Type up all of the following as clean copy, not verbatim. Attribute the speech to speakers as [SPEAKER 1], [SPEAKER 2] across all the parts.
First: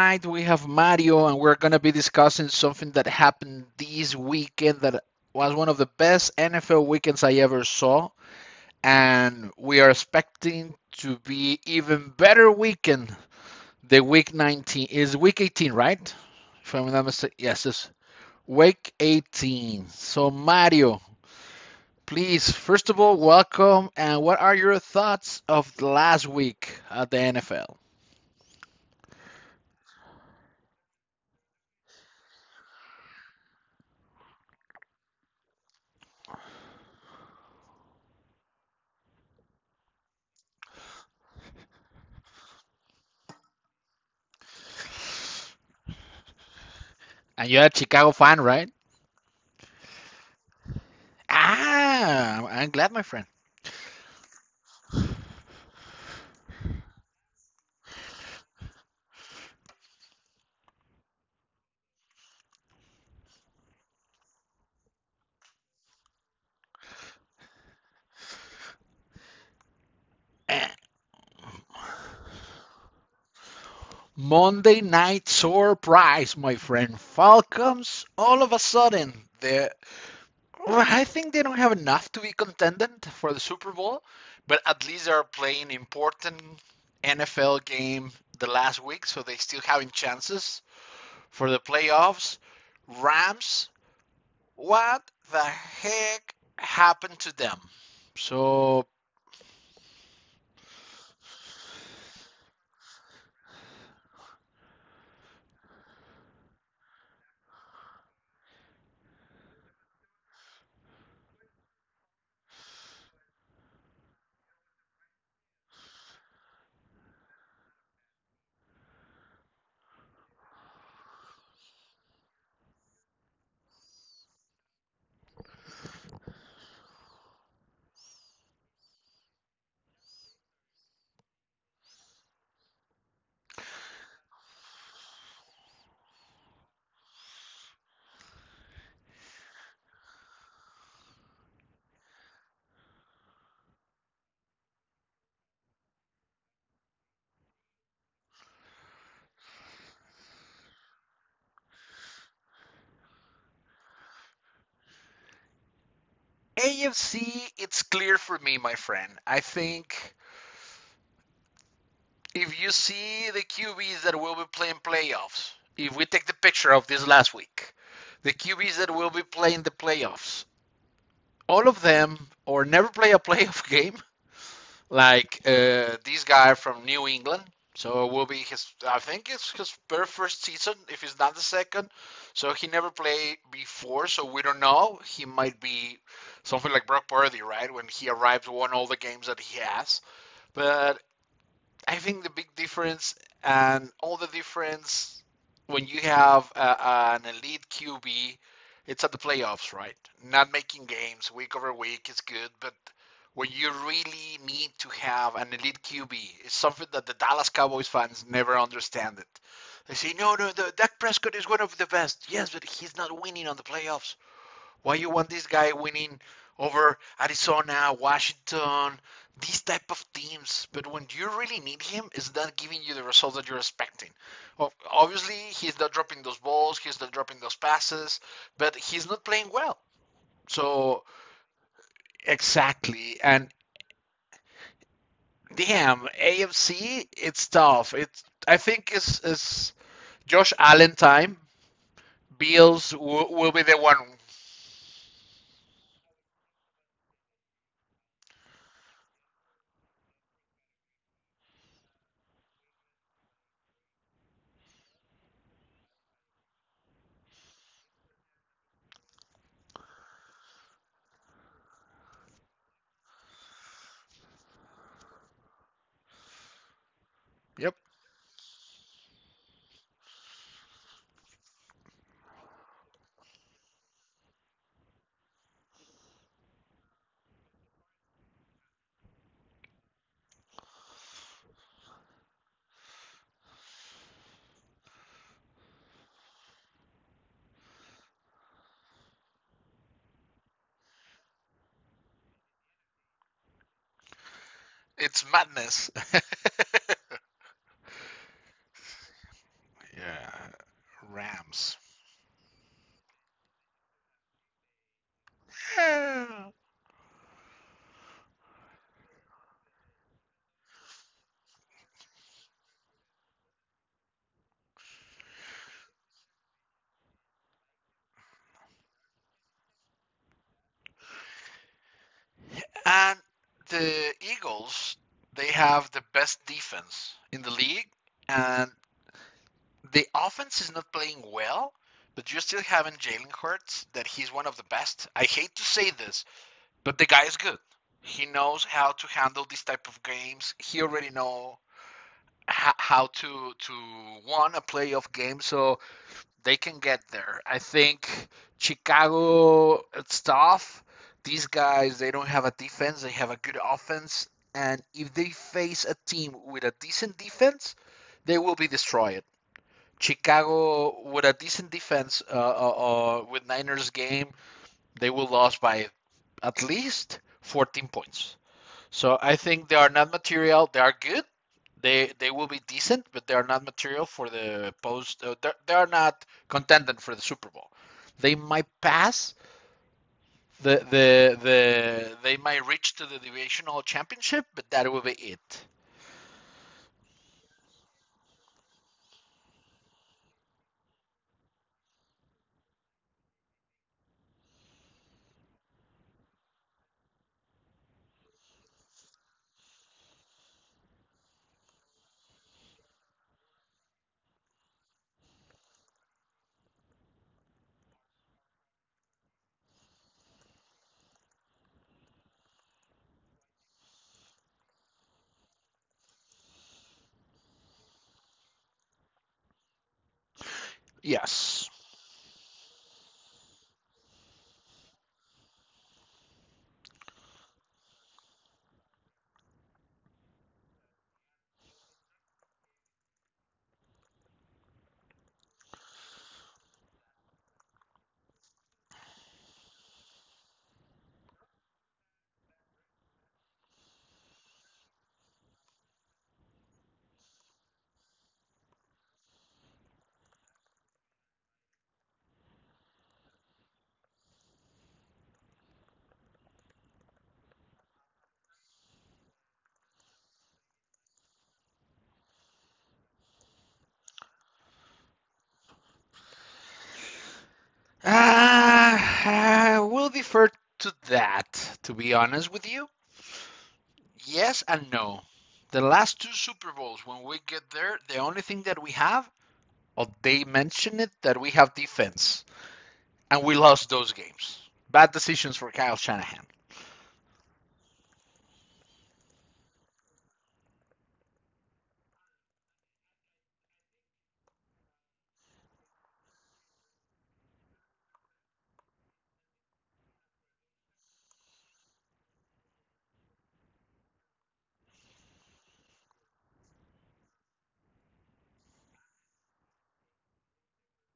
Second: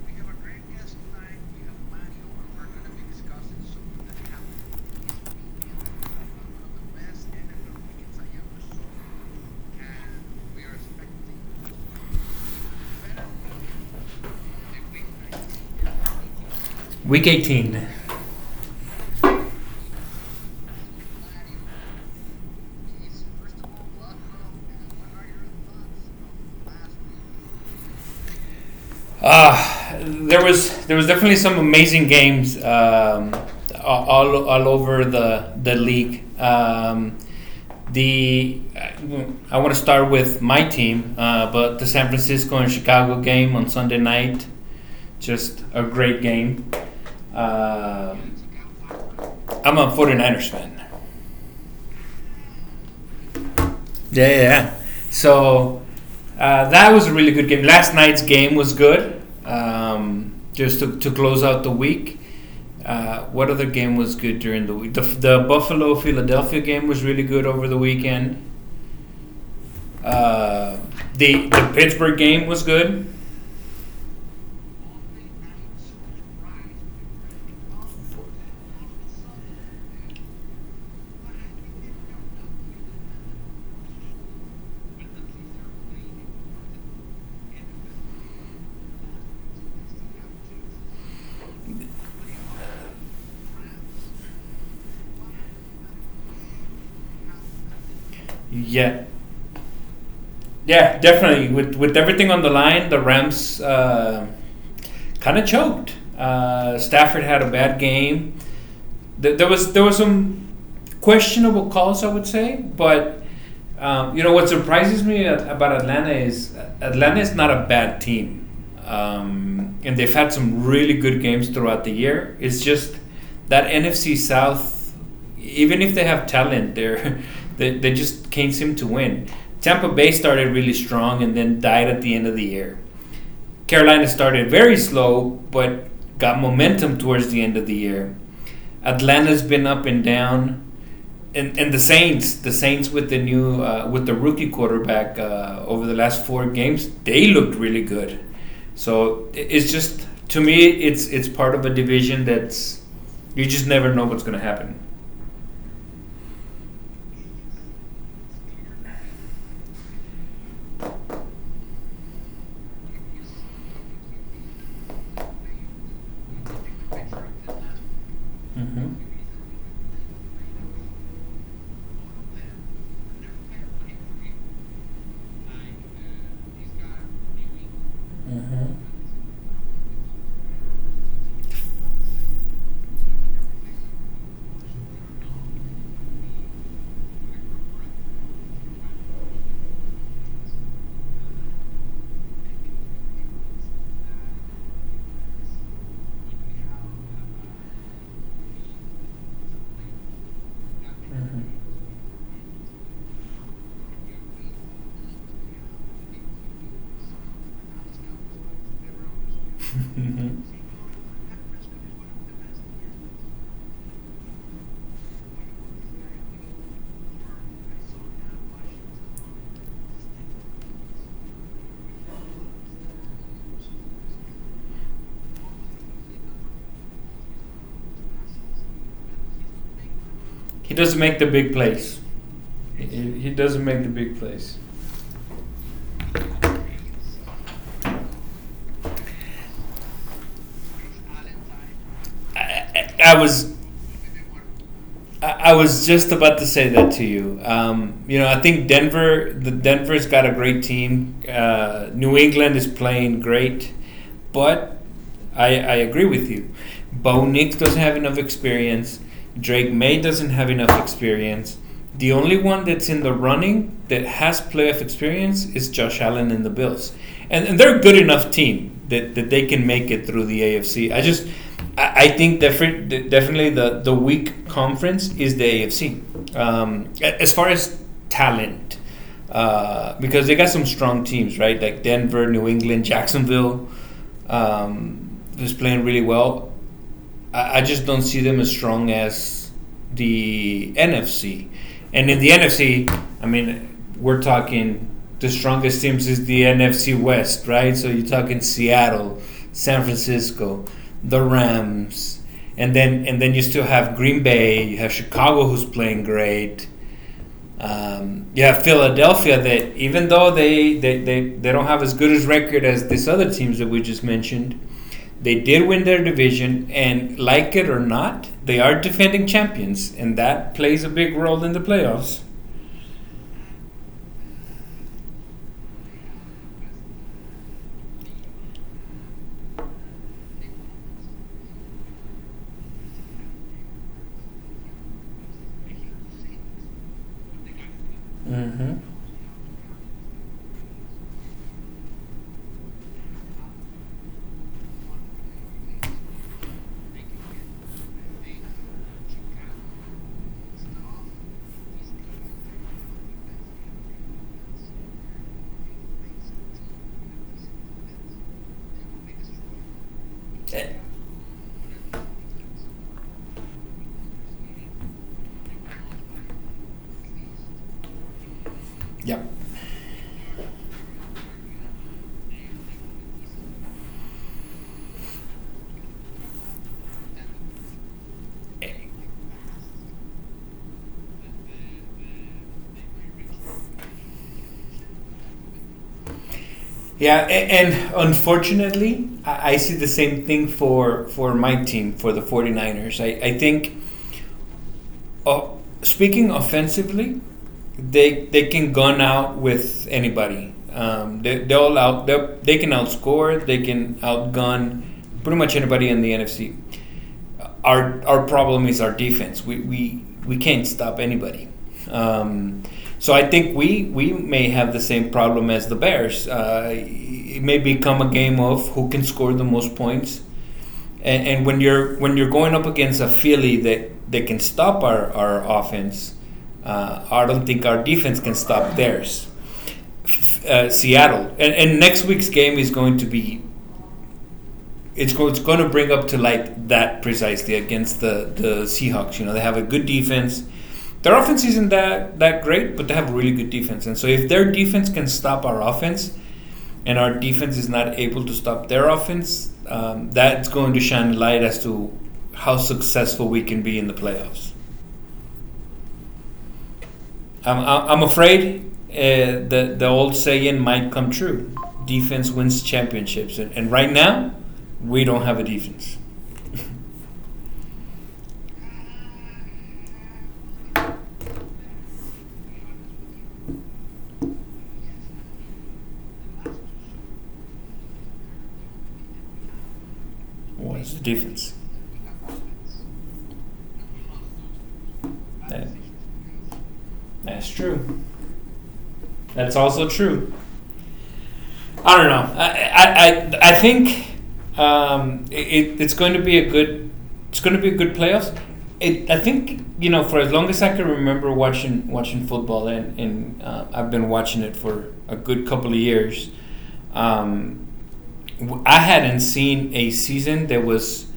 [SPEAKER 1] tonight. We have Mario, and we're going to be discussing something that happened this weekend that was one of the best NFL weekends I ever saw. And we are expecting to be even better weekend. The week 19 is week 18, right? If I'm not
[SPEAKER 2] Week
[SPEAKER 1] mistaken, yes,
[SPEAKER 2] 18.
[SPEAKER 1] it's week 18. So, Mario, please, first of all, welcome. And what are your thoughts of last week at the NFL?
[SPEAKER 2] There was definitely some amazing games. All over the league. The I want to start with my team, but the San Francisco and Chicago game on Sunday night, just a great game.
[SPEAKER 1] And you're a Chicago
[SPEAKER 2] Uh,
[SPEAKER 1] fan, right?
[SPEAKER 2] I'm a 49ers fan.
[SPEAKER 1] Ah, I'm glad, my friend.
[SPEAKER 2] Yeah, yeah, yeah. So that was a really good game. Last night's game was good. Just to close out the week. What other game was good during the week? The Buffalo Philadelphia game was really good over the weekend.
[SPEAKER 1] Eh,
[SPEAKER 2] Uh, the Pittsburgh game was good.
[SPEAKER 1] Monday night surprise, my friend. Falcons, all of a sudden, they well, I think they don't have enough to be contendent for the Super Bowl, but at least they're playing important NFL game the last week, so they still having chances for the playoffs. Rams, what the heck happened to them? So
[SPEAKER 2] Yeah, yeah, definitely. With everything on the line, the Rams kind of choked. Stafford had a bad game. There was some questionable calls, I would say, but you know what surprises me about Atlanta is not a bad team, and they've had some really good games throughout the year. It's just that NFC South, even if they have talent, they just can't seem to win. Tampa Bay started really strong and then died at the end of the year. Carolina started very slow, but got momentum towards the end of the year. Atlanta's been up and down, and the Saints with the new with the rookie quarterback over the last four games, they looked really good. So it's just to me, it's part of a division that's you just never know what's going to happen.
[SPEAKER 1] AFC, it's clear for me, my friend. I think if you see the QBs that will be playing playoffs, if we take the picture of this last week, the QBs that
[SPEAKER 2] Mm-hmm.
[SPEAKER 1] will be playing the playoffs, all of them or never play a playoff game like this guy from New England. So it will be his.
[SPEAKER 2] Mm-hmm.
[SPEAKER 1] I think it's his very first season, if it's not the second. So he never played before, so we don't know. He might be something like Brock Purdy, right? When he arrives, won all the games that he has. But I think the big difference and all the difference when you have an elite QB, it's at the playoffs, right? Not making games
[SPEAKER 2] Mm-hmm.
[SPEAKER 1] week over week is good, but when you really need to have an elite QB, it's something that the Dallas Cowboys fans never understand it. They say, no, no, Dak Prescott is one of the best. Yes, but he's not winning on the playoffs. Why you want this guy winning over Arizona, Washington, these type of teams? But when you really need him, is not giving you the results that you're expecting. Obviously, he's not dropping those balls, he's not dropping those passes, but he's not playing well.
[SPEAKER 2] He doesn't
[SPEAKER 1] So
[SPEAKER 2] make the big plays. He,
[SPEAKER 1] exactly,
[SPEAKER 2] he
[SPEAKER 1] and
[SPEAKER 2] doesn't make the big plays.
[SPEAKER 1] damn, AFC, it's tough. It's I think it's Josh Allen time. Bills
[SPEAKER 2] I
[SPEAKER 1] will
[SPEAKER 2] was
[SPEAKER 1] be the one.
[SPEAKER 2] I, was just about to say that to you. You know, I think Denver, the Denver's got a great team. New England is playing great, but I agree with you. Bo Nix doesn't have enough experience. Drake May doesn't have enough experience. The only one that's in the running that has playoff experience is Josh Allen and the Bills. And
[SPEAKER 1] Yep,
[SPEAKER 2] they're a good enough team that they can make it through the AFC. I just, I think definitely the weak conference is the AFC. As far as talent, because they got some strong teams, right? Like Denver, New England, Jacksonville is playing really well. I just don't see them as strong as the NFC. And in the NFC, I mean, we're talking
[SPEAKER 1] it's
[SPEAKER 2] the strongest
[SPEAKER 1] madness.
[SPEAKER 2] teams is the NFC West, right? So you're talking Seattle, San
[SPEAKER 1] Yeah,
[SPEAKER 2] Francisco, the
[SPEAKER 1] Rams.
[SPEAKER 2] Rams, and then you still have Green Bay, you have Chicago who's playing great. Yeah, Philadelphia. That even though they don't have as good as record as these other teams that we just mentioned, they did win their division, and like it or not, they are defending champions, and that plays a big role in the playoffs.
[SPEAKER 1] And the Eagles, they have the best defense in the league, and the offense is not playing well. But you're still having Jalen Hurts, that he's one of the best. I hate to say this, but the guy is good. He knows
[SPEAKER 2] Mm-hmm.
[SPEAKER 1] how to handle these type of games. He already know how to won a playoff game. So they can get there. I think Chicago, it's tough. These guys, they don't have a defense. They have a good offense. And if they face a team with a decent defense, they will be destroyed. Chicago, with a decent defense, with Niners game, they will lose by at least 14 points. So
[SPEAKER 2] Yeah,
[SPEAKER 1] I think they are not material. They are good. They will be decent, but they are not material for the post. Not contending for the Super Bowl. They might pass the. They might reach to the divisional championship, but that will be it.
[SPEAKER 2] yeah, and unfortunately, I see the same thing for my team for the 49ers. I think uh, speaking offensively, they can gun out with anybody. Um, they can outscore, they can outgun pretty much anybody in the NFC. Our problem is our defense. We can't stop anybody. Um, so I think we may have the same problem as the Bears. It may become a game of who can score the most points and when
[SPEAKER 1] Yes.
[SPEAKER 2] you're going up against a Philly that can stop our offense, I don't think our defense can stop theirs. Seattle and next week's game is going to be it's going to bring up to light that precisely against the Seahawks. You know, they have a good defense. Their offense isn't that great, but they have a really good defense. And so if their defense can stop our offense and our defense is not able to stop their offense, that's going to shine light as to how successful we can be in the playoffs. I'm afraid the old saying might come true: defense wins championships. And right now, we don't have a defense.
[SPEAKER 1] Uh, we'll defer to that. To be honest with you, yes and no. The last two Super Bowls, when we get there, the only thing that we have or they
[SPEAKER 2] What is
[SPEAKER 1] mention
[SPEAKER 2] the
[SPEAKER 1] it that we
[SPEAKER 2] defense?
[SPEAKER 1] have defense, and we lost those games. Bad decisions
[SPEAKER 2] That,
[SPEAKER 1] for Kyle Shanahan.
[SPEAKER 2] that's true. That's also true. I don't know. I think it's going to be a good it's going to be a good playoffs. It, I think you know for as long as I can remember watching football, and I've been watching it for a good couple of years. Um, I hadn't seen a season that was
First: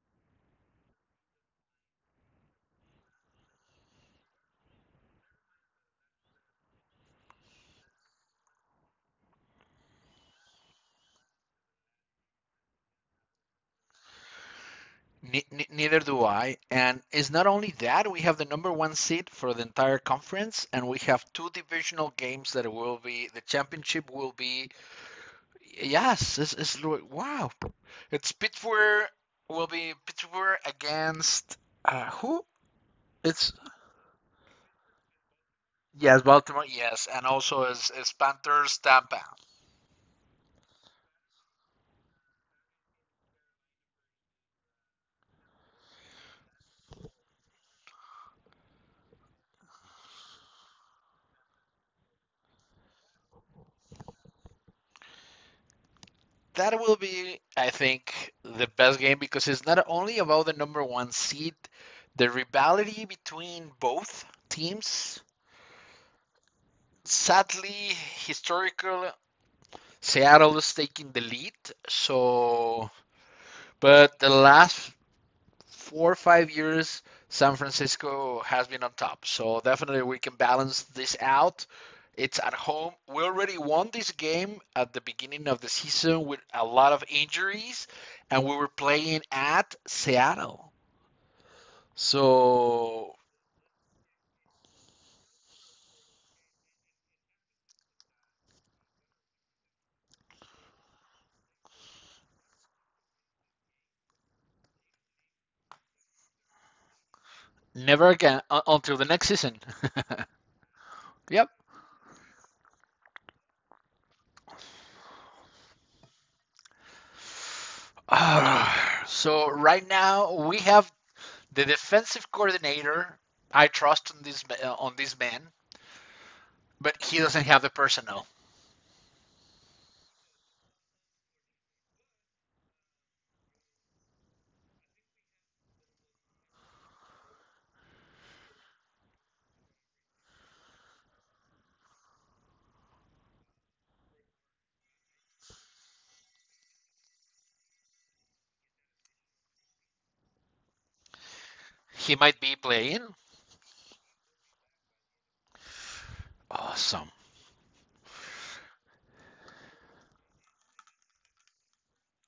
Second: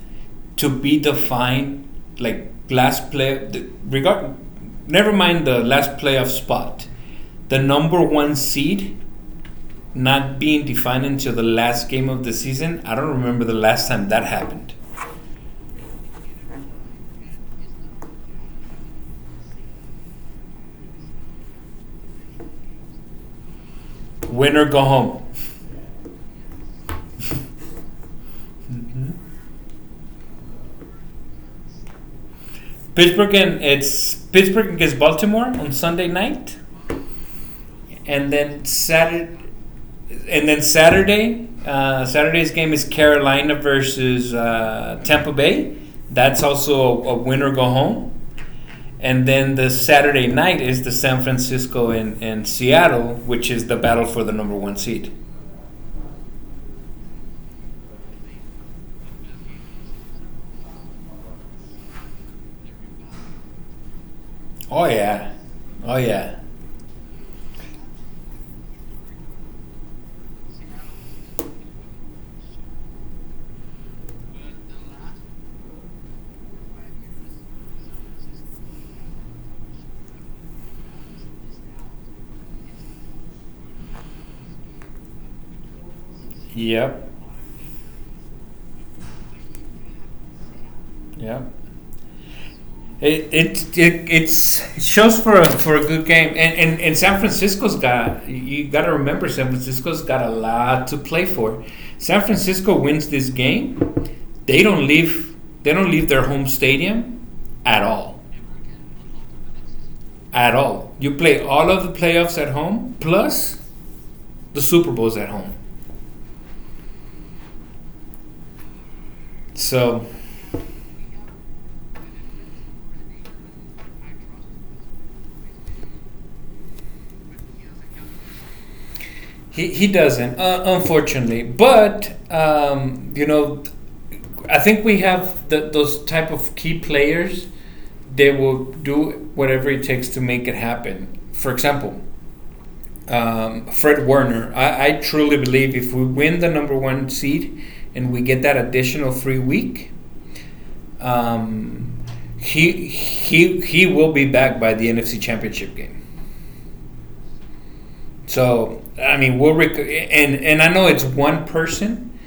[SPEAKER 2] to be defined, like last play the, regard never mind the last playoff spot, the number one seed not being defined until the last game of the season. I don't remember the last time that happened.
[SPEAKER 1] Neither do I. And it's not only that, we have the number one seed for the entire conference, and we have two divisional games that will be the championship will
[SPEAKER 2] Winner
[SPEAKER 1] be.
[SPEAKER 2] go home.
[SPEAKER 1] Yes, it's wow. It's Pittsburgh will be Pittsburgh against who?
[SPEAKER 2] Pittsburgh
[SPEAKER 1] It's
[SPEAKER 2] and it's Pittsburgh against Baltimore on Sunday
[SPEAKER 1] Yes,
[SPEAKER 2] night.
[SPEAKER 1] Baltimore. Yes, and also is
[SPEAKER 2] and then
[SPEAKER 1] Panthers Tampa.
[SPEAKER 2] saturday and then Saturday's game is Carolina versus Tampa Bay. That's also a winner go home. And then the Saturday night is the San Francisco and Seattle, which is the battle for the number one seed.
[SPEAKER 1] That will be, I think, the best game because it's not only about the number one seed, the rivalry between both
[SPEAKER 2] Oh
[SPEAKER 1] teams.
[SPEAKER 2] yeah, oh yeah,
[SPEAKER 1] Sadly, historical Seattle is taking the lead. So, but the last 4 or 5 years, San Francisco has been on top. So definitely we can balance this out. It's at home. We already won this game at the beginning of the season with a lot of
[SPEAKER 2] yep,
[SPEAKER 1] injuries, and we were playing at Seattle.
[SPEAKER 2] yep.
[SPEAKER 1] So
[SPEAKER 2] It shows for a good game, and San Francisco's got you got to remember San Francisco's got a lot to play for. San Francisco wins this game, they don't leave they don't leave their home stadium at
[SPEAKER 1] never
[SPEAKER 2] all,
[SPEAKER 1] again until the next season.
[SPEAKER 2] at all. You play
[SPEAKER 1] Yep.
[SPEAKER 2] all of the playoffs at home, plus the Super Bowl's at home.
[SPEAKER 1] Ah, so right
[SPEAKER 2] So
[SPEAKER 1] now we have the defensive coordinator. I trust on this man, but he doesn't have the personnel.
[SPEAKER 2] he doesn't, unfortunately. But, you know, I think we have the, those type of key players. They will do whatever it takes to make it happen. For example, Fred Werner. I truly believe if we win the number one seed and we get that additional free week, um,
[SPEAKER 1] He might be
[SPEAKER 2] he
[SPEAKER 1] playing.
[SPEAKER 2] he he will be back by the NFC Championship game.
[SPEAKER 1] Awesome.
[SPEAKER 2] So I mean, and I know it's one person,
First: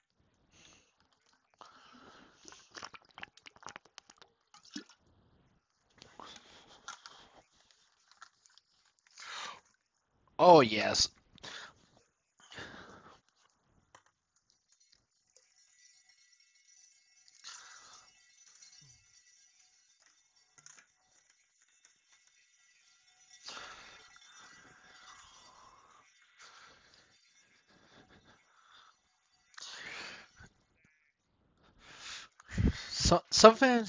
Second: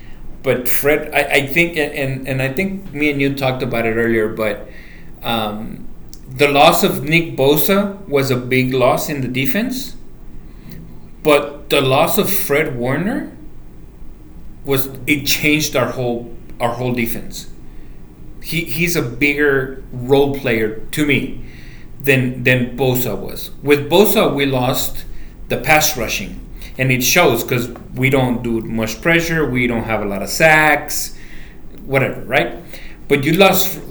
[SPEAKER 2] but Fred, I think and I think me and you talked about it earlier, but um, the loss of Nick Bosa was a big loss in the defense,
[SPEAKER 1] Oh yes.
[SPEAKER 2] but the loss of Fred Warner was it changed our whole defense. He's a bigger role player to me than Bosa was. With Bosa, we lost the pass rushing, and it shows because we don't do much pressure. We don't have a lot of sacks, whatever, right? But
[SPEAKER 1] So,
[SPEAKER 2] you lost
[SPEAKER 1] something.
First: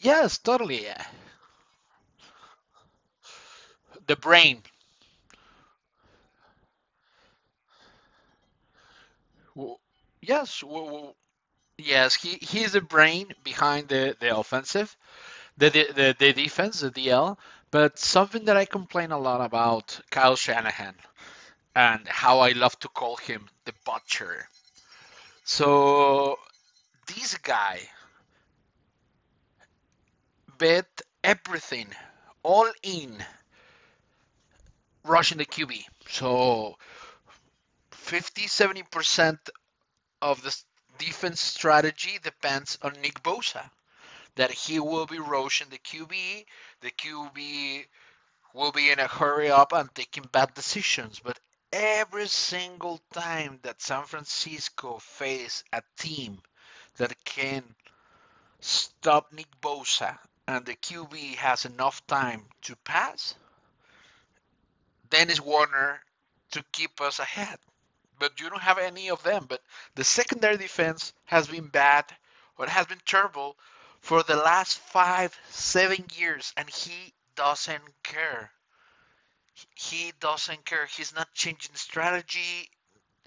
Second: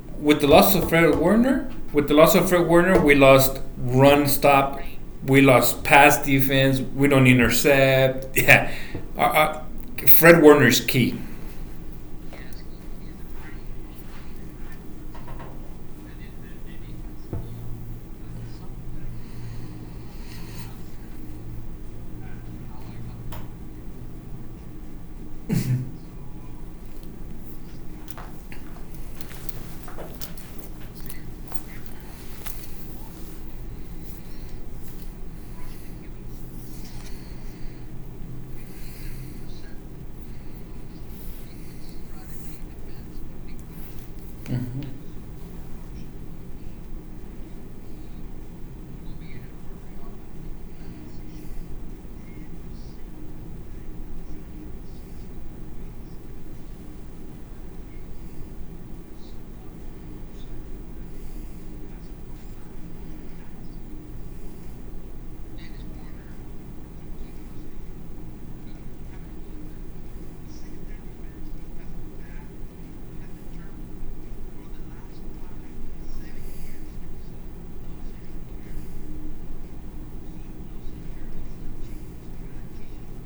[SPEAKER 1] Yes,
[SPEAKER 2] with the loss
[SPEAKER 1] totally,
[SPEAKER 2] of
[SPEAKER 1] yeah.
[SPEAKER 2] Fred Warner. With the loss of Fred Warner, we lost
[SPEAKER 1] The
[SPEAKER 2] run
[SPEAKER 1] brain.
[SPEAKER 2] stop. We lost pass defense. We don't intercept. Yeah, our, our, Fred
[SPEAKER 1] Yes.
[SPEAKER 2] Warner is key.
[SPEAKER 1] Yes. He's the brain behind the defense, the DL. But something that I complain a lot about Kyle Shanahan and how I love to call him the butcher. So this guy bet everything all in rushing the QB. So 50, 70% of the defense strategy depends on Nick Bosa, that he will be rushing the QB. The QB will be in a hurry up and taking bad decisions. But every single time that San Francisco face a team that can stop Nick Bosa and the QB has enough time to pass, Dennis Warner to keep us ahead. But you don't have any of them. But the secondary defense has been bad or has been terrible for the last five, 7 years, and he doesn't care. He doesn't care. He's not changing strategy.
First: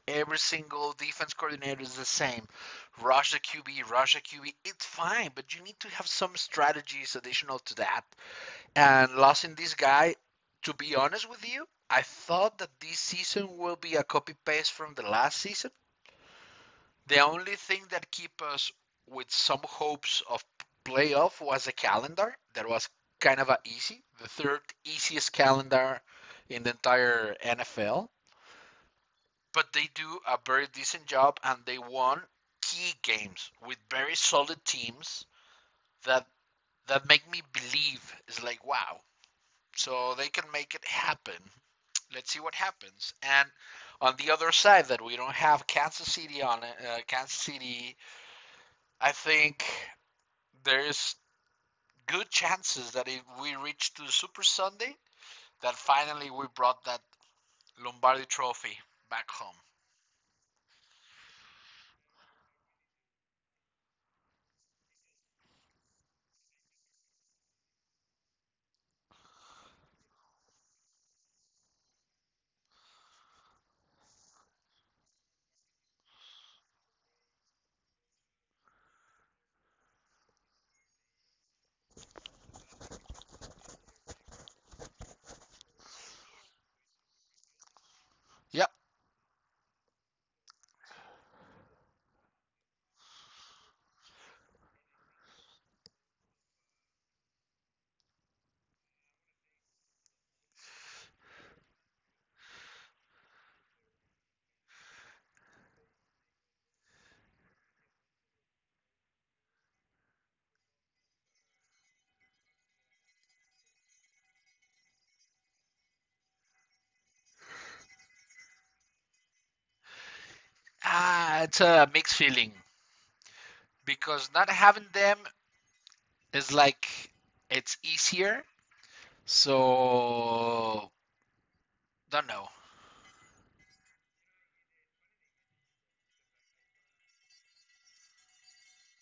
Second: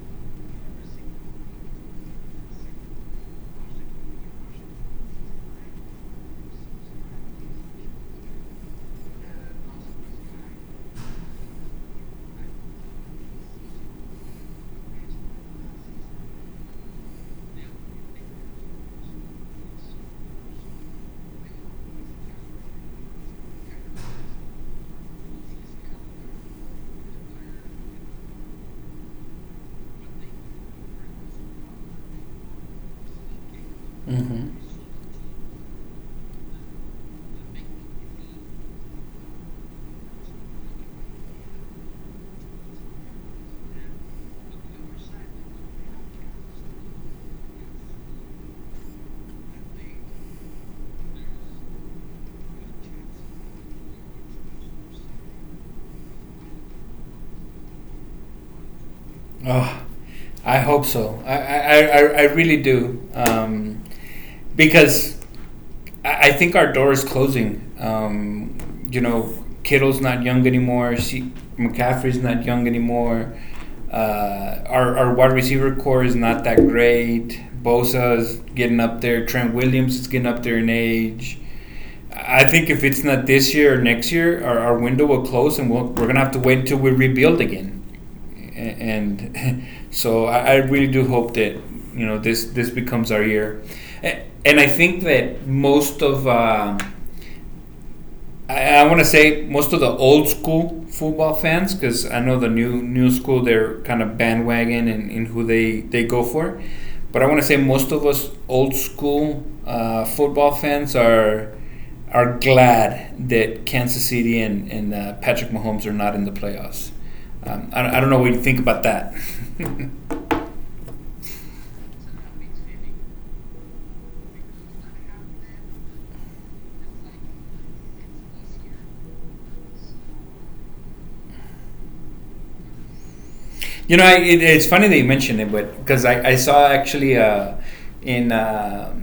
[SPEAKER 1] Every single defense coordinator is the same. Rush the QB, rush the QB. It's fine, but you need to have some strategies additional to that. And losing this guy, to be honest with you, I thought that this season will be a copy paste from the last season. The only thing that kept us with some hopes of playoff was a calendar. That was kind of a easy, the third easiest calendar in the entire NFL. But they do a very decent job, and they won key games with very
[SPEAKER 2] Mm-hmm.
[SPEAKER 1] solid teams that make me believe it's like wow. So they can make it happen. Let's see what happens. And on the other side, that we don't have Kansas City on it, Kansas City, I think there's good chances that if we reach to Super Sunday, that finally we brought that Lombardi trophy back home.
[SPEAKER 2] Oh, I hope so. I really do. Because think our door is closing. You know, Kittle's not young anymore. She, McCaffrey's not young anymore. Our wide receiver core is not that great. Bosa's getting up there. Trent Williams is getting up there in age. I think if it's not this year or next year, our window will close and we're going to have to wait until we rebuild again,
[SPEAKER 1] Yep.
[SPEAKER 2] and so really do hope that you know this becomes our year, and I think that most of I want to say most of the old school football fans, because I know the new school they're kind of bandwagon and in who they go for. But I want to say most of us old school football fans are glad that Kansas City and Patrick Mahomes are not in the playoffs. I don't know what you think about that. You
[SPEAKER 1] Ah, it's a mixed feeling because not having them is like it's easier. So, don't know.
[SPEAKER 2] know, it's funny that you mentioned it, but because I saw actually in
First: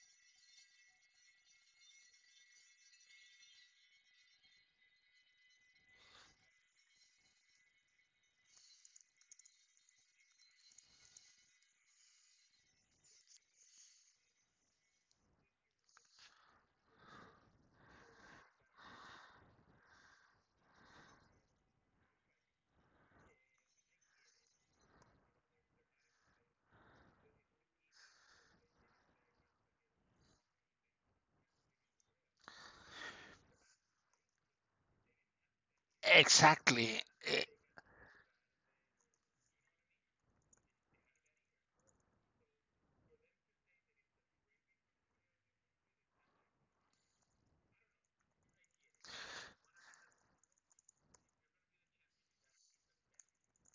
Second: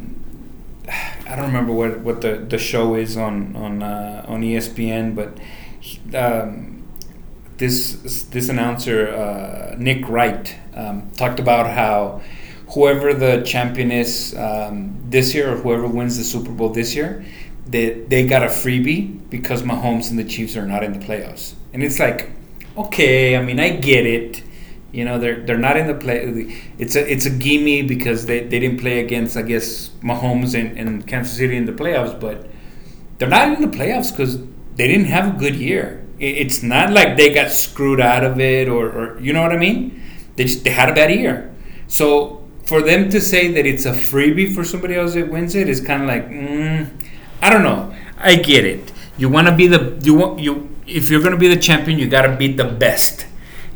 [SPEAKER 2] I don't remember what the show is on ESPN, but he, um, this announcer Nick Wright talked about how whoever the champion is this year or whoever wins the Super Bowl this year, they got a freebie because Mahomes and the Chiefs are not in the playoffs. And it's like, okay, I mean, I get it. You know, they're not in the play. It's a gimme because they didn't play against I guess Mahomes and Kansas City in the playoffs, but they're not in the playoffs because they didn't have a good year. It's not
[SPEAKER 1] Exactly.
[SPEAKER 2] like they
[SPEAKER 1] E-
[SPEAKER 2] got screwed out of it, or you know what I mean. They just they had a bad year. So for them to say that it's a freebie for somebody else that wins it is kind of like mm, I don't know. I get it. You want you if you're going to be the champion, you got to be the best.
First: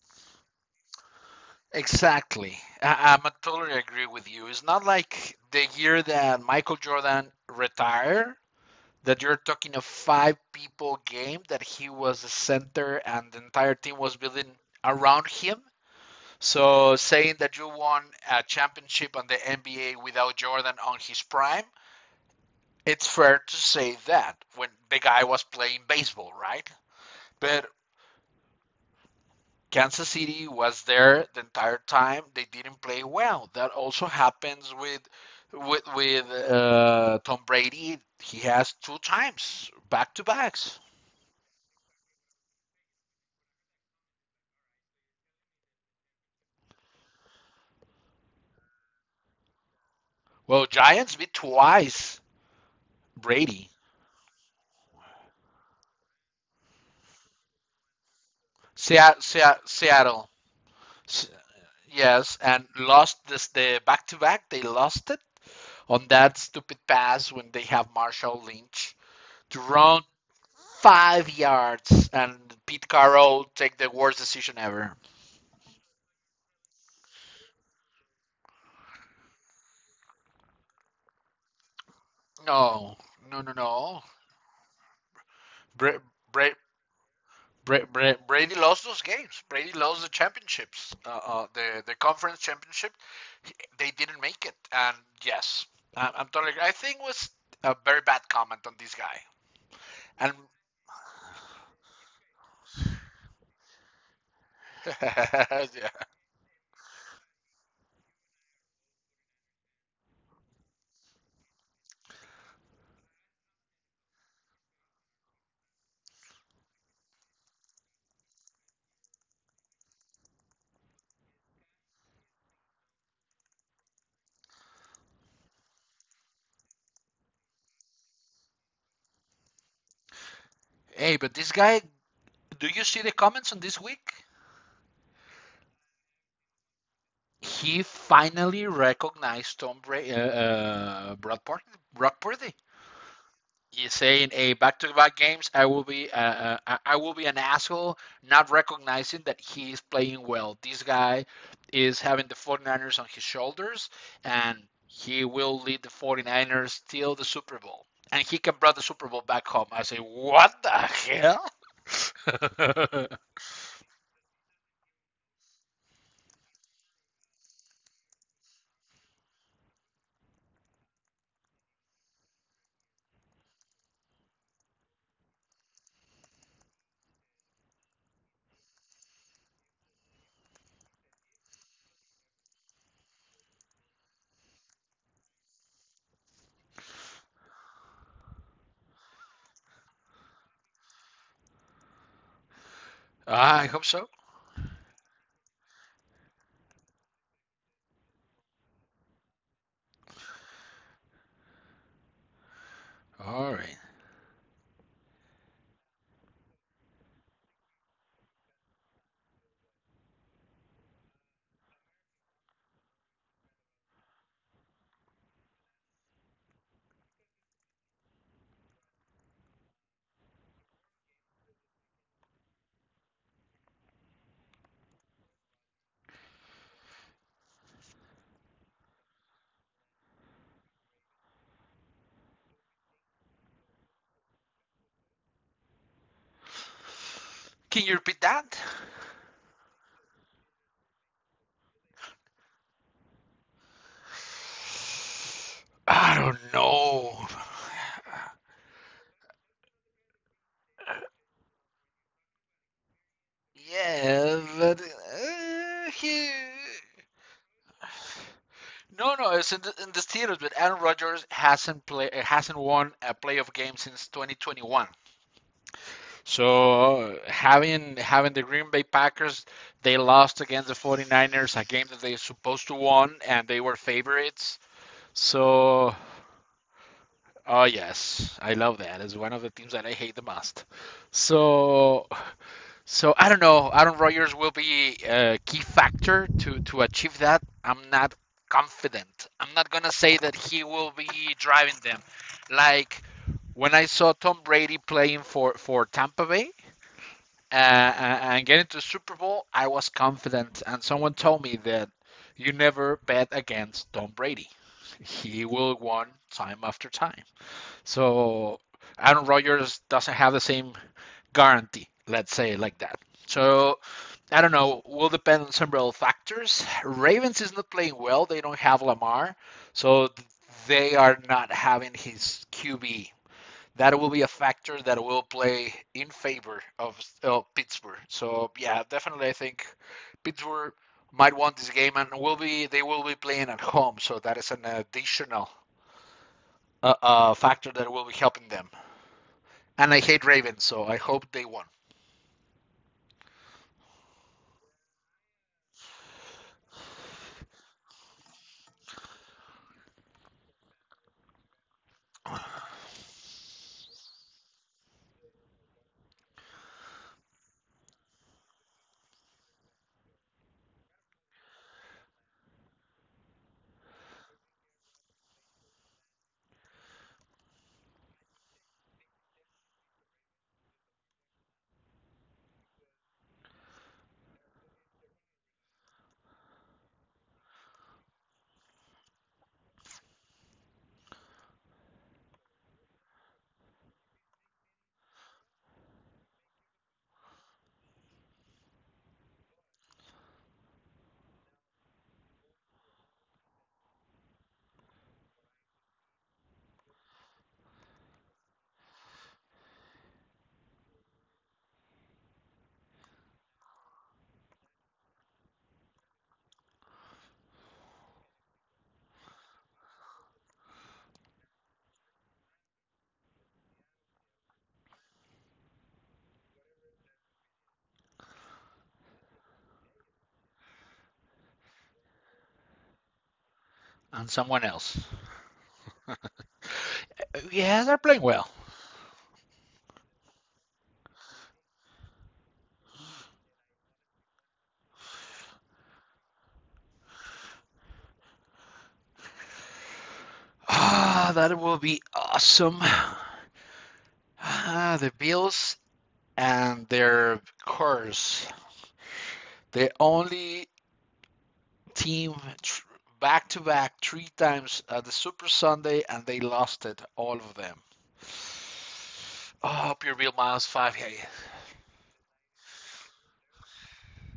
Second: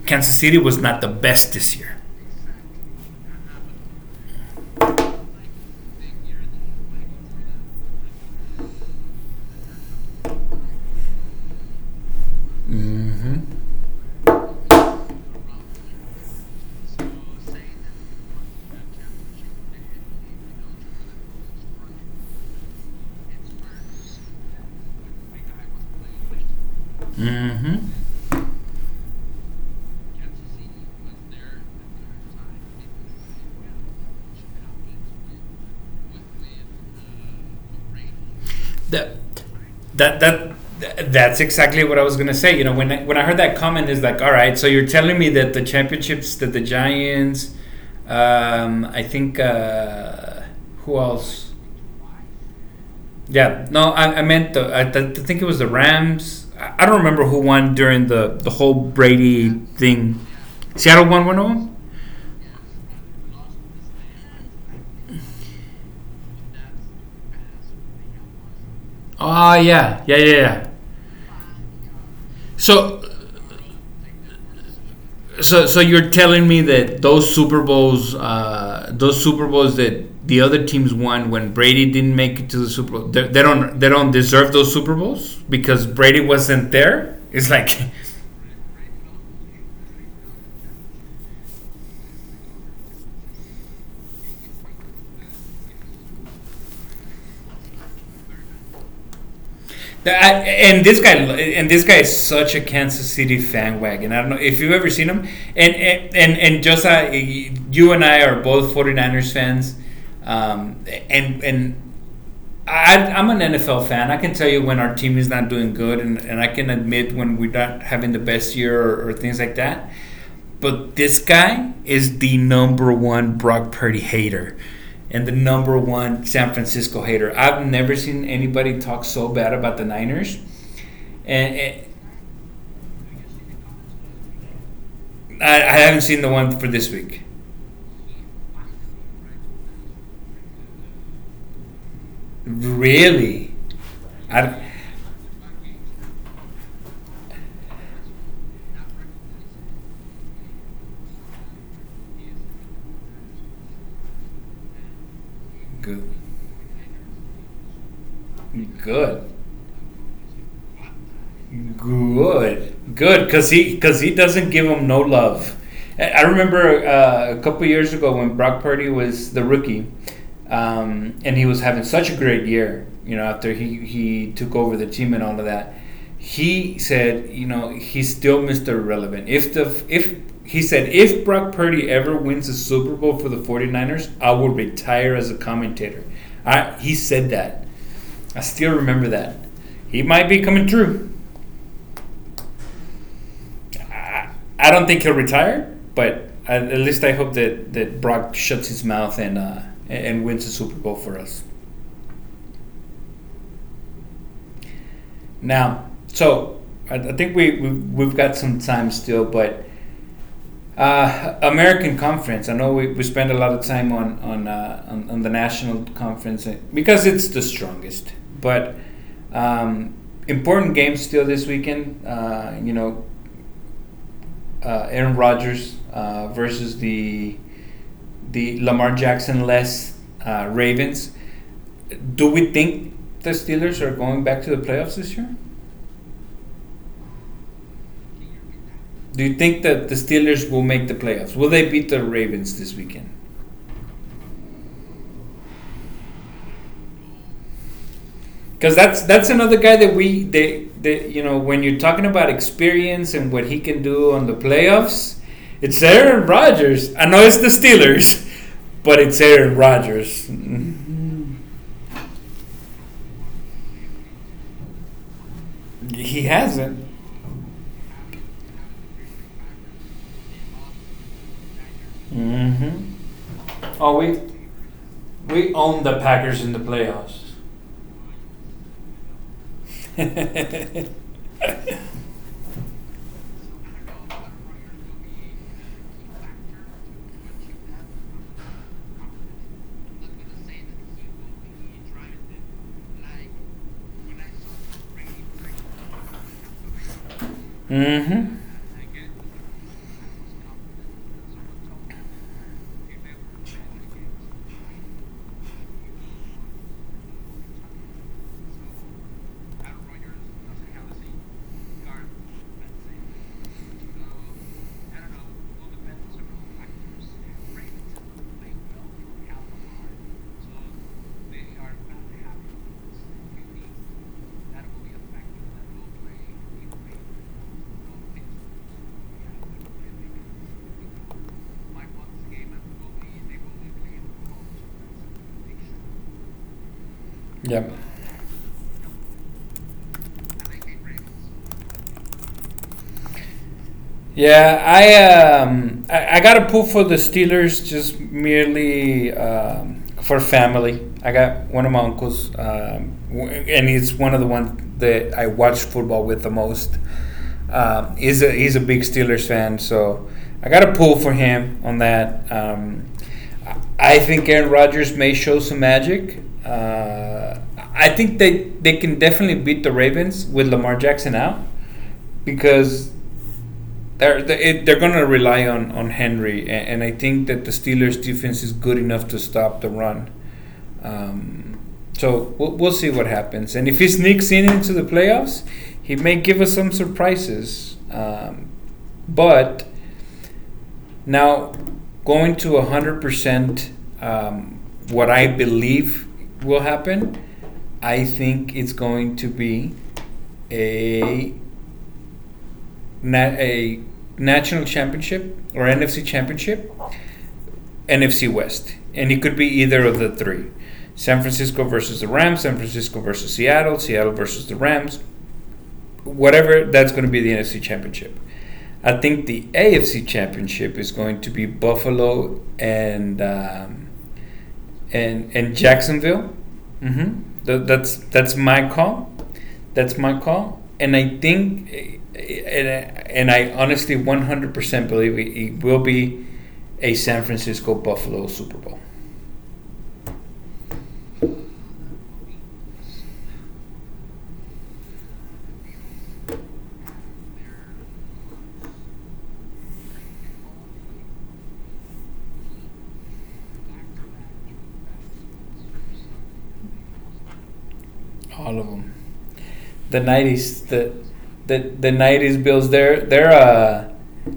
[SPEAKER 2] Kansas City was not the best this year.
[SPEAKER 1] Exactly. I'm totally agree with you. It's not like the year that Michael Jordan retired that you're talking a five people game that he was the center and
[SPEAKER 2] Mm-hmm.
[SPEAKER 1] the entire team was building around him. So saying that you won a championship on the NBA without Jordan on his prime, it's fair to say that when the guy was playing baseball, right? But
[SPEAKER 2] Mm-hmm.
[SPEAKER 1] Kansas City was there the entire time. They didn't play well. That also happens with Tom Brady. He has two
[SPEAKER 2] That
[SPEAKER 1] times back
[SPEAKER 2] that
[SPEAKER 1] to
[SPEAKER 2] that
[SPEAKER 1] backs.
[SPEAKER 2] that's exactly what I was gonna say. You know, when I heard that comment, is like, all right, so you're telling me that the championships that the Giants, I think,
[SPEAKER 1] Well,
[SPEAKER 2] who
[SPEAKER 1] Giants beat
[SPEAKER 2] else?
[SPEAKER 1] twice
[SPEAKER 2] Yeah,
[SPEAKER 1] Brady.
[SPEAKER 2] no, I meant I think it was the Rams. I don't remember who won during the whole
[SPEAKER 1] Seattle,
[SPEAKER 2] Brady thing.
[SPEAKER 1] Seattle,
[SPEAKER 2] Seattle won
[SPEAKER 1] S-
[SPEAKER 2] one of them.
[SPEAKER 1] yes, and lost this the back to back. They lost it on that stupid pass when they have Marshall Lynch
[SPEAKER 2] Oh
[SPEAKER 1] to run
[SPEAKER 2] yeah, yeah, yeah, yeah.
[SPEAKER 1] 5 yards and Pete
[SPEAKER 2] So
[SPEAKER 1] Carroll take the worst decision ever.
[SPEAKER 2] so you're telling me that those Super Bowls that the other teams won when Brady didn't make it to the Super
[SPEAKER 1] No,
[SPEAKER 2] Bowl, they,
[SPEAKER 1] no,
[SPEAKER 2] they
[SPEAKER 1] no,
[SPEAKER 2] don't, they
[SPEAKER 1] no.
[SPEAKER 2] don't deserve those Super Bowls because
[SPEAKER 1] Bra-
[SPEAKER 2] Brady
[SPEAKER 1] Bra-
[SPEAKER 2] wasn't there. It's like,
[SPEAKER 1] Brady lost those games. Brady lost the championships, the conference championship. They didn't make it, and yes, I'm totally. I think it was a very bad comment on this guy. And
[SPEAKER 2] and this guy is such a Kansas City fan wagon. I don't know if you've ever seen him. And
[SPEAKER 1] yeah.
[SPEAKER 2] and and, and just you and I are both 49ers fans, um, and and I'm an NFL fan. I can tell you when our team is not doing good, and I can admit when we're not having the best year, or things like that. But this guy is the number one Brock Purdy hater and the number one San Francisco hater. I've never seen anybody talk so bad about the Niners,
[SPEAKER 1] Hey, but this
[SPEAKER 2] and,
[SPEAKER 1] guy,
[SPEAKER 2] and
[SPEAKER 1] do you see the comments on this week?
[SPEAKER 2] I haven't seen the one for this week.
[SPEAKER 1] He finally recognized Tom Brady, Brock Purdy. Brock Purdy.
[SPEAKER 2] Really,
[SPEAKER 1] You saying a
[SPEAKER 2] I
[SPEAKER 1] back-to-back games, I will be an asshole not recognizing that he is playing well. This guy is having the 49ers on his shoulders, and he will lead the
[SPEAKER 2] good,
[SPEAKER 1] 49ers till the Super Bowl. And he can bring the Super Bowl
[SPEAKER 2] good.
[SPEAKER 1] back home. I say, what the hell?
[SPEAKER 2] Good, good, because he doesn't give him no love. I remember a couple years ago when Brock Purdy was the rookie, and he was having such a great year. You know, after he took over the team and all of that, he said, you know, he's still Mister Relevant. If the if he said if Brock Purdy ever wins the Super Bowl for the 49ers, I will retire as a commentator. He said that. I still remember that. He might be coming through.
[SPEAKER 1] I hope so.
[SPEAKER 2] I, I don't think he'll retire, but at least I hope that, that Brock shuts his mouth and wins the Super Bowl for us.
[SPEAKER 1] All right.
[SPEAKER 2] Now, so I think we've got some time still, but American Conference. I know we spend a lot of time on the national conference because it's the strongest, but um, important games still this weekend. You know, Aaron Rodgers versus the Lamar Jackson less Ravens. Do we think the Steelers are going back to the playoffs this year?
[SPEAKER 1] Can you repeat that?
[SPEAKER 2] Do you think that the Steelers will make the playoffs? Will they beat the Ravens this weekend?
[SPEAKER 1] I don't know.
[SPEAKER 2] Because that's another guy that they you know, when you're talking about experience and what he can do on the
[SPEAKER 1] Yeah, but
[SPEAKER 2] playoffs, it's
[SPEAKER 1] he
[SPEAKER 2] Aaron Rodgers. I know it's the Steelers, but
[SPEAKER 1] no
[SPEAKER 2] it's
[SPEAKER 1] no it's
[SPEAKER 2] Aaron
[SPEAKER 1] in in the
[SPEAKER 2] Rodgers.
[SPEAKER 1] Steelers, but Aaron Rodgers hasn't play hasn't won a playoff game since 2021.
[SPEAKER 2] He hasn't.
[SPEAKER 1] So having the Green Bay Packers, they lost against the 49ers, a game that they supposed to won
[SPEAKER 2] Mm-hmm.
[SPEAKER 1] and they were
[SPEAKER 2] Oh, we
[SPEAKER 1] favorites.
[SPEAKER 2] we owned
[SPEAKER 1] So
[SPEAKER 2] the Packers in the playoffs.
[SPEAKER 1] oh yes, I love that. It's one of the teams that I hate the most. So So I don't know. Aaron Rodgers will be a key factor to achieve that. I'm not confident. I'm not gonna say that he will be driving them. Like when I saw Tom Brady playing for Tampa Bay
[SPEAKER 2] Mm-hmm.
[SPEAKER 1] and getting to the Super Bowl, I was confident. And someone told me that you never bet against Tom Brady. He will win time after time. So Aaron Rodgers doesn't have the same guarantee. Let's say it like that. So I don't know. Will depend on several factors. Ravens is not playing well. They don't have Lamar, so they are not having his QB. That will be a factor that will play in favor of Pittsburgh. So yeah, definitely, I think Pittsburgh might want this game and will be they will be playing at home. So that is an additional factor
[SPEAKER 2] Yep.
[SPEAKER 1] that will be helping them. And I hate Ravens, so I hope they won
[SPEAKER 2] Yeah, I got a pull for the Steelers just merely for family. I got one of my uncles, and he's one of the ones that I watch football with the most. He's a big Steelers fan, so I got a pull for him on that. I think Aaron Rodgers may show some magic. I think they can definitely beat the Ravens with Lamar Jackson out because they are going to rely on Henry, and I think that the Steelers' defense is good enough to stop the run. Um, so we'll see what happens, and if he sneaks in into the playoffs, he may give us some surprises. But now, going to 100%, um, what I believe will happen, I think it's going to be a na- a national championship or NFC championship, NFC West, and it could be either of the three. San Francisco versus the Rams, San Francisco versus Seattle, Seattle versus the Rams, whatever, that's going to be the NFC Championship. I think the AFC Championship is going to be Buffalo and
[SPEAKER 1] on someone else.
[SPEAKER 2] Jacksonville. Mm-hmm. Th-
[SPEAKER 1] Yeah,
[SPEAKER 2] that's
[SPEAKER 1] they're playing
[SPEAKER 2] that's
[SPEAKER 1] well.
[SPEAKER 2] my call. That's my call. And I think, and and I honestly 100% believe it will be a San Francisco Buffalo Super Bowl.
[SPEAKER 1] Ah, that will be awesome. Ah, the Bills and their curse. The only team back to back three times at the Super Sunday, and they lost it, all of them.
[SPEAKER 2] All of them.
[SPEAKER 1] Oh,
[SPEAKER 2] The
[SPEAKER 1] Pure Bill
[SPEAKER 2] '90s,
[SPEAKER 1] Miles
[SPEAKER 2] the
[SPEAKER 1] 5. Hey,
[SPEAKER 2] the the '90s Bills. They're they're uh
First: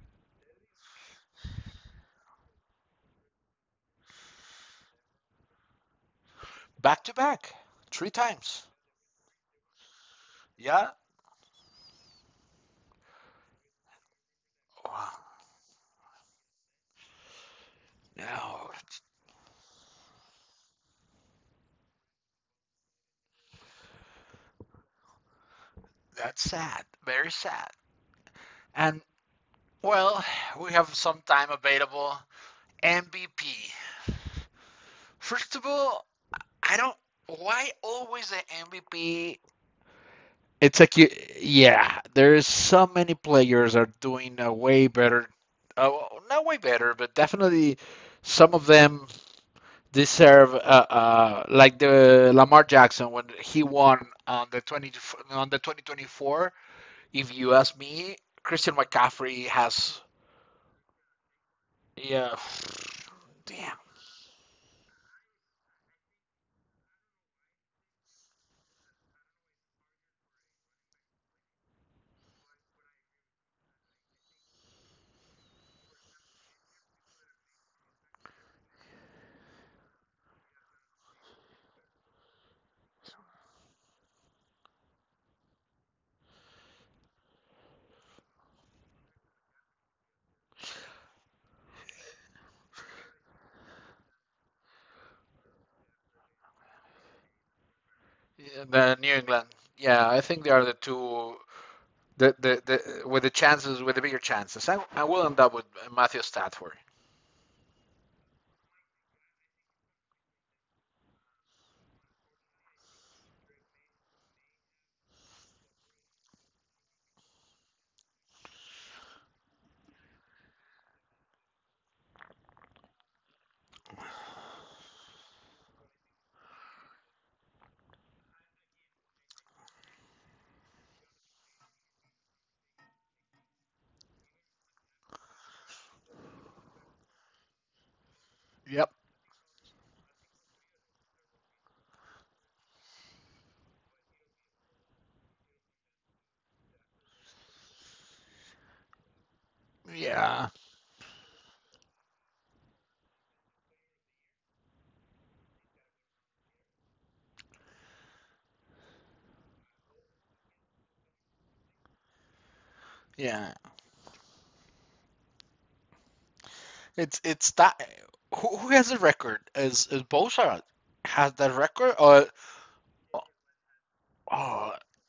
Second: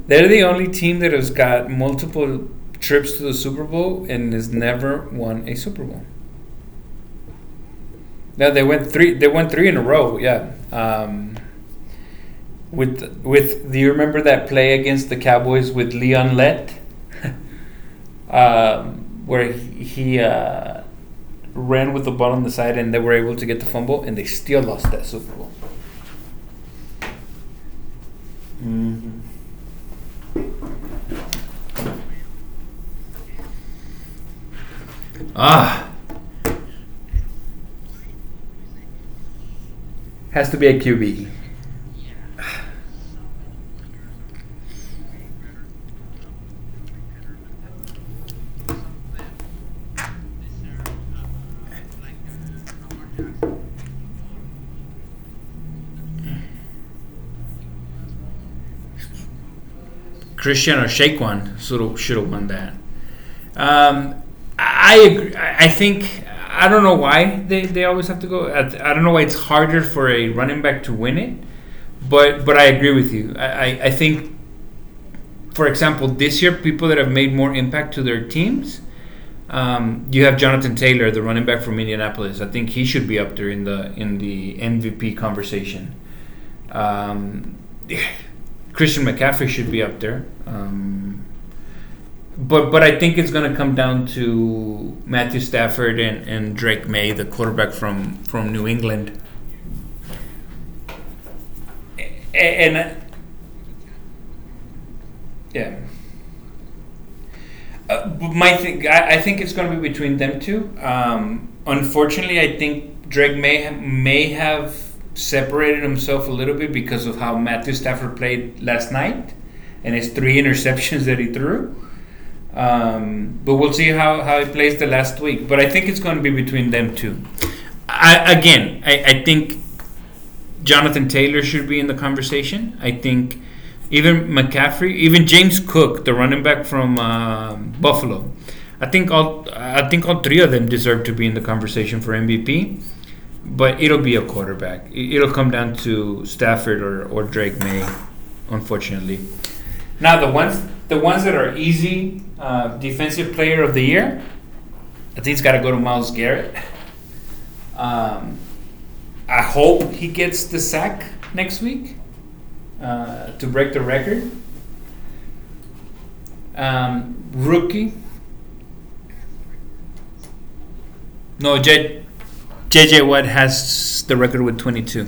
[SPEAKER 2] they're the only team that has got multiple trips to the Super Bowl and has never won a Super Bowl.
[SPEAKER 1] back to back, three
[SPEAKER 2] Now they
[SPEAKER 1] times.
[SPEAKER 2] went three. They won three in a row. Yeah.
[SPEAKER 1] Yeah.
[SPEAKER 2] With do you remember that play against
[SPEAKER 1] Wow.
[SPEAKER 2] the Cowboys with Leon Lett,
[SPEAKER 1] No,
[SPEAKER 2] where he ran with the ball on the side and they were able to get the fumble and they still lost that Super Bowl.
[SPEAKER 1] that's sad. Very sad. And, well, we have some time available. MVP. First of
[SPEAKER 2] Ah,
[SPEAKER 1] all, I don't. Why always the MVP?
[SPEAKER 2] has to be
[SPEAKER 1] It's
[SPEAKER 2] a
[SPEAKER 1] like you,
[SPEAKER 2] QB.
[SPEAKER 1] yeah. There's so many players are doing a way better, uh, not way better, but definitely some of them deserve like the Lamar Jackson when he won on the 20 on the 2024. If you ask me, Christian McCaffrey has.
[SPEAKER 2] Christian or Shaquan should have
[SPEAKER 1] Yeah,
[SPEAKER 2] won that.
[SPEAKER 1] damn.
[SPEAKER 2] Um, I agree. I think I don't know why they always have to go. I don't know why it's harder for a running back to win it, but I agree with you. I think for example, this year, people that have made more impact to their teams. You have Jonathan Taylor, the running back from Indianapolis. I think he should be up there in the MVP conversation. Um, Christian McCaffrey should be up there. But I think it's going to come down to Matthew Stafford and, Drake May, the quarterback from,
[SPEAKER 1] Yeah,
[SPEAKER 2] New
[SPEAKER 1] the New
[SPEAKER 2] England.
[SPEAKER 1] England. Yeah, I think they are the two. The,
[SPEAKER 2] A-
[SPEAKER 1] the,
[SPEAKER 2] And, uh,
[SPEAKER 1] the, with the chances, with the bigger chances. I will end up with
[SPEAKER 2] yeah,
[SPEAKER 1] Matthew Stafford.
[SPEAKER 2] My thing, I think it's going to be between them two. Unfortunately, I think Drake may have separated himself a little bit because of how Matthew Stafford played last night and his three interceptions that he threw. But we'll see how he plays the last week. But I think it's going to be between them two. Again, I think Jonathan Taylor should be in the conversation. I think even McCaffrey, even James Cook, the running back from Buffalo.
[SPEAKER 1] Yep.
[SPEAKER 2] I think all three of them deserve to be in the conversation for MVP. But it'll be a quarterback. It'll come down to Stafford or, Drake May, unfortunately. Now the
[SPEAKER 1] Yeah.
[SPEAKER 2] ones the ones that are easy, defensive player of the year, I think it's got to go to Miles Garrett. Um, I hope he gets the sack next week to
[SPEAKER 1] Yeah.
[SPEAKER 2] break the record.
[SPEAKER 1] It's it's that.
[SPEAKER 2] Rookie,
[SPEAKER 1] Who has the record? Is Bosa has that
[SPEAKER 2] no,
[SPEAKER 1] record
[SPEAKER 2] J-
[SPEAKER 1] or
[SPEAKER 2] J. J Watt has the record with
[SPEAKER 1] oh,
[SPEAKER 2] 22.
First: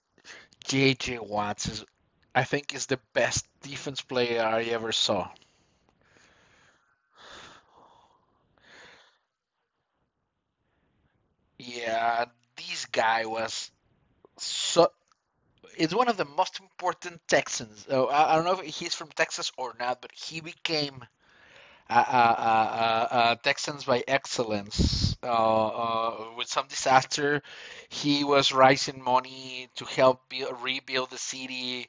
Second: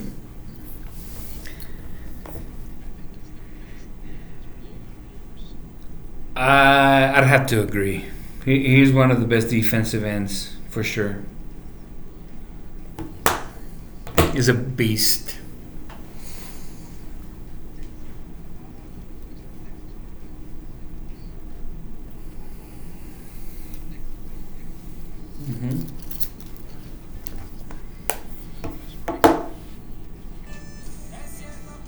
[SPEAKER 1] J J Watts is I think is the best defense player I ever saw.
[SPEAKER 2] I'd have to agree. He's one of the best defensive ends for sure.
[SPEAKER 1] Yeah, this guy was
[SPEAKER 2] He's a
[SPEAKER 1] so
[SPEAKER 2] beast.
[SPEAKER 1] it's one of the most important Texans. Oh, I don't know if he's from Texas or not, but he became uh, uh, uh, Texans by excellence. With some disaster, he was raising money to help build, rebuild the city.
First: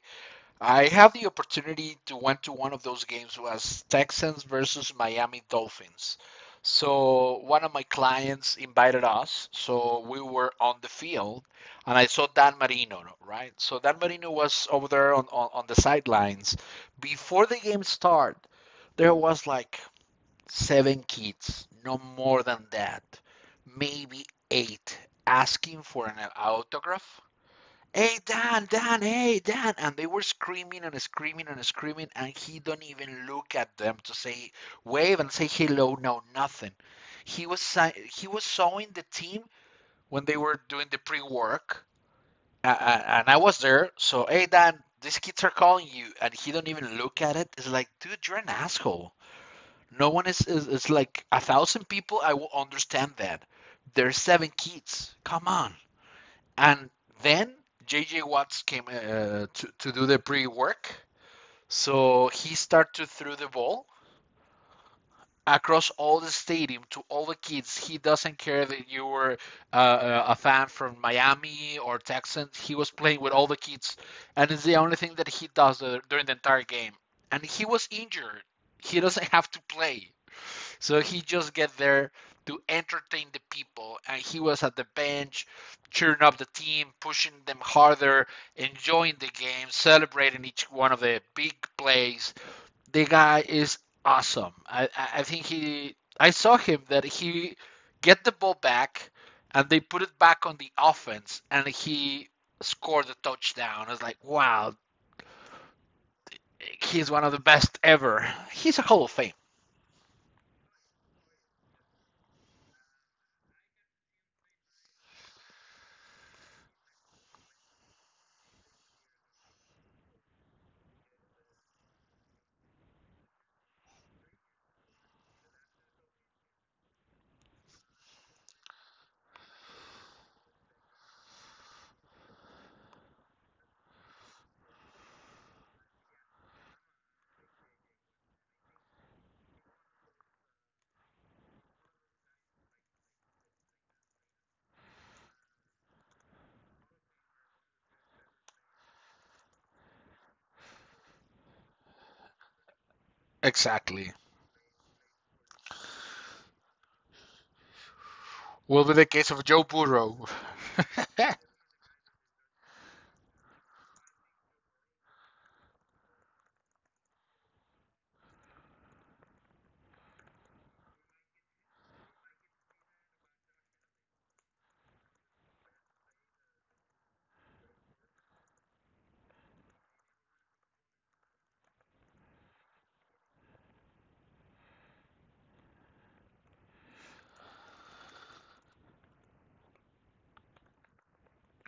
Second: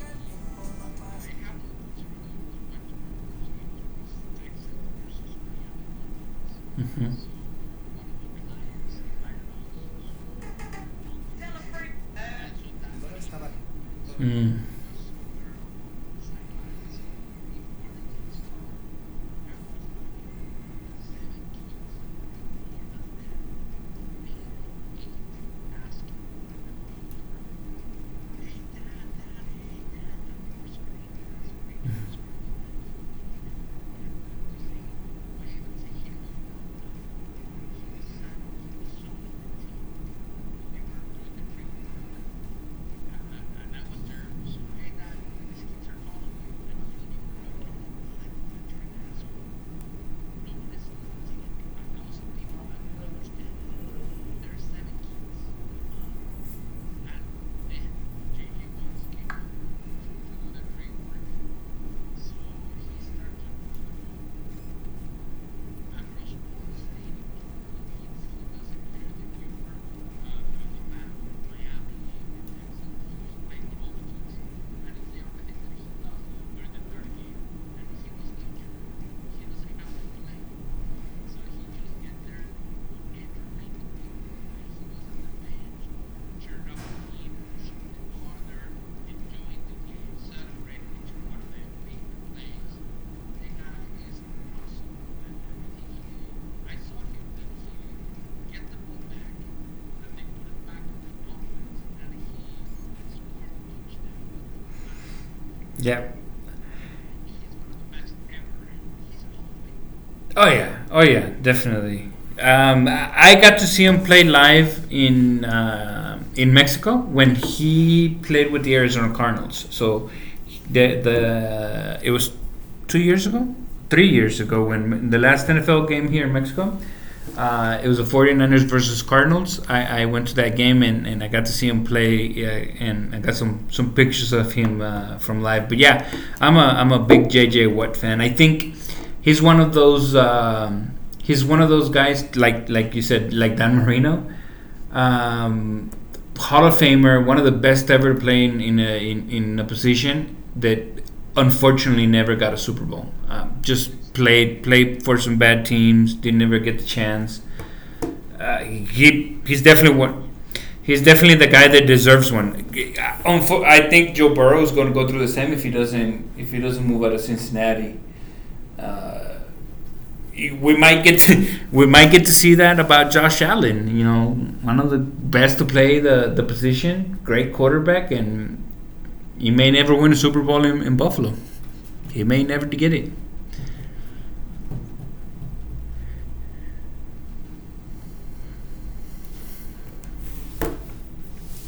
[SPEAKER 1] I have the opportunity to went to one of those games was Texans versus Miami Dolphins. So one of my clients invited us, so we were on the field, and I saw Dan Marino, right? So Dan Marino
[SPEAKER 2] Mm.
[SPEAKER 1] was over there on, on the sidelines. Before the game started, there was like seven kids, no more than that, maybe eight, asking for an autograph. Hey Dan, Dan, hey Dan, and they were screaming and screaming and screaming, and he don't even look at them to say wave and say hello, no nothing. He was showing the team when they were doing the pre-work, and I was there. So hey Dan, these kids are calling you, and he don't even look at it. It's like, dude, you're an asshole. No one is like a thousand people. I will understand that. There's seven kids. Come on. And then JJ Watts came to, do the pre work. So he started to throw the ball across all the stadium to all the kids. He doesn't care that you were a fan from Miami or Texans. He was playing with all the kids, and it's the only thing that he does during the entire game. And he was injured. He doesn't have to play. So he just get there to entertain the people, and he was at the bench, cheering up the team, pushing them harder, enjoying the game, celebrating each one of the big plays. The guy is awesome. I think he. I saw him that he get the ball back, and they put it back on the offense, and he scored a touchdown. I was like, wow,
[SPEAKER 2] Yeah.
[SPEAKER 1] he's one of the best ever. He's a Hall of Fame.
[SPEAKER 2] Oh yeah, oh yeah, definitely. I got to see him play live in Mexico when he played with the Arizona Cardinals. So the it was 2 years ago, 3 years ago, when the last NFL game here in Mexico. It was the 49ers versus Cardinals. I went to that game and, I got to see him play and I got some pictures of him from live. But yeah, I'm a big JJ Watt fan. I think he's one of those he's one of those guys like you said, like Dan Marino, um, Hall of Famer, one of the best ever playing in a in a position that unfortunately never got a Super Bowl. Just
[SPEAKER 1] Exactly.
[SPEAKER 2] played for some bad teams, didn't ever get the chance. Uh,
[SPEAKER 1] Will be the case
[SPEAKER 2] he
[SPEAKER 1] of
[SPEAKER 2] he's
[SPEAKER 1] Joe
[SPEAKER 2] definitely
[SPEAKER 1] Burrow.
[SPEAKER 2] one. He's definitely the guy that deserves one. I think Joe Burrow is going to go through the same if he doesn't move out of Cincinnati. Uh, we might get to, we might get to see that about Josh Allen. You know, one of the best to play the position, great quarterback, and he may never win a Super Bowl in, Buffalo. He may never get it.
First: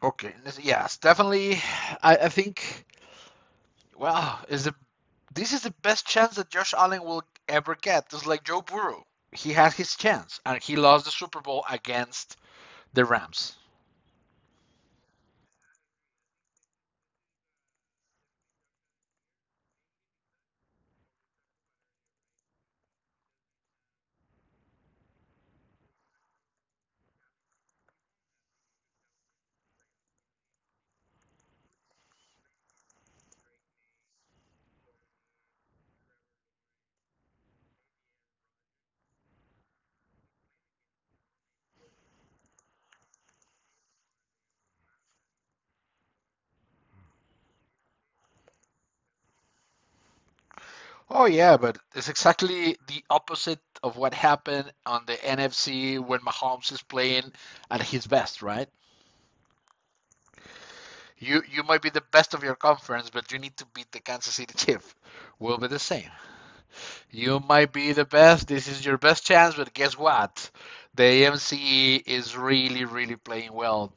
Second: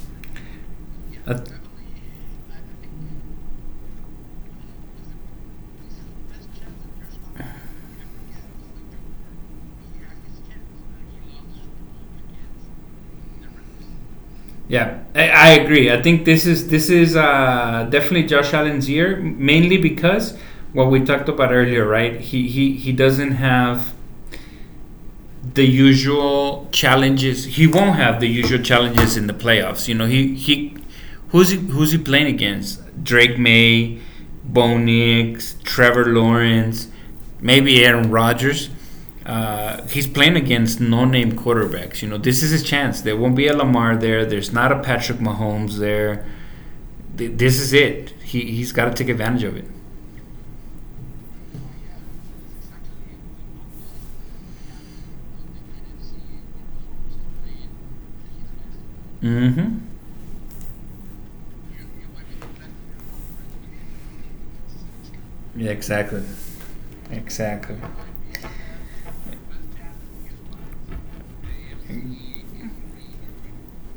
[SPEAKER 1] Okay. Yes,
[SPEAKER 2] Uh,
[SPEAKER 1] definitely. I think. Well, is the this is the best chance that Josh Allen will ever get. Just like Joe Burrow, he had his chance and he lost the Super Bowl against the Rams.
[SPEAKER 2] I agree. I think this is definitely Josh Allen's year, mainly because what we talked about earlier, right? He doesn't have the usual challenges. He won't have the usual challenges in the playoffs. You know, who's he playing against? Drake May, Bo Nix, Trevor Lawrence, maybe Aaron Rodgers. He's playing against no-name quarterbacks. You know, this is his chance. There won't be a Lamar there. There's not a Patrick Mahomes there. This is it. He's got to take advantage of it.
[SPEAKER 1] Oh yeah, but it's exactly the opposite of what happened on the NFC when Mahomes is playing at his best, right?
[SPEAKER 2] Mm-hmm.
[SPEAKER 1] You might be the best of your conference, but you need to beat the Kansas City Chiefs. Will be
[SPEAKER 2] Yeah,
[SPEAKER 1] the same.
[SPEAKER 2] exactly.
[SPEAKER 1] You might
[SPEAKER 2] Exactly.
[SPEAKER 1] be the best. This is your best chance, but guess what? The AMC is really, really playing well.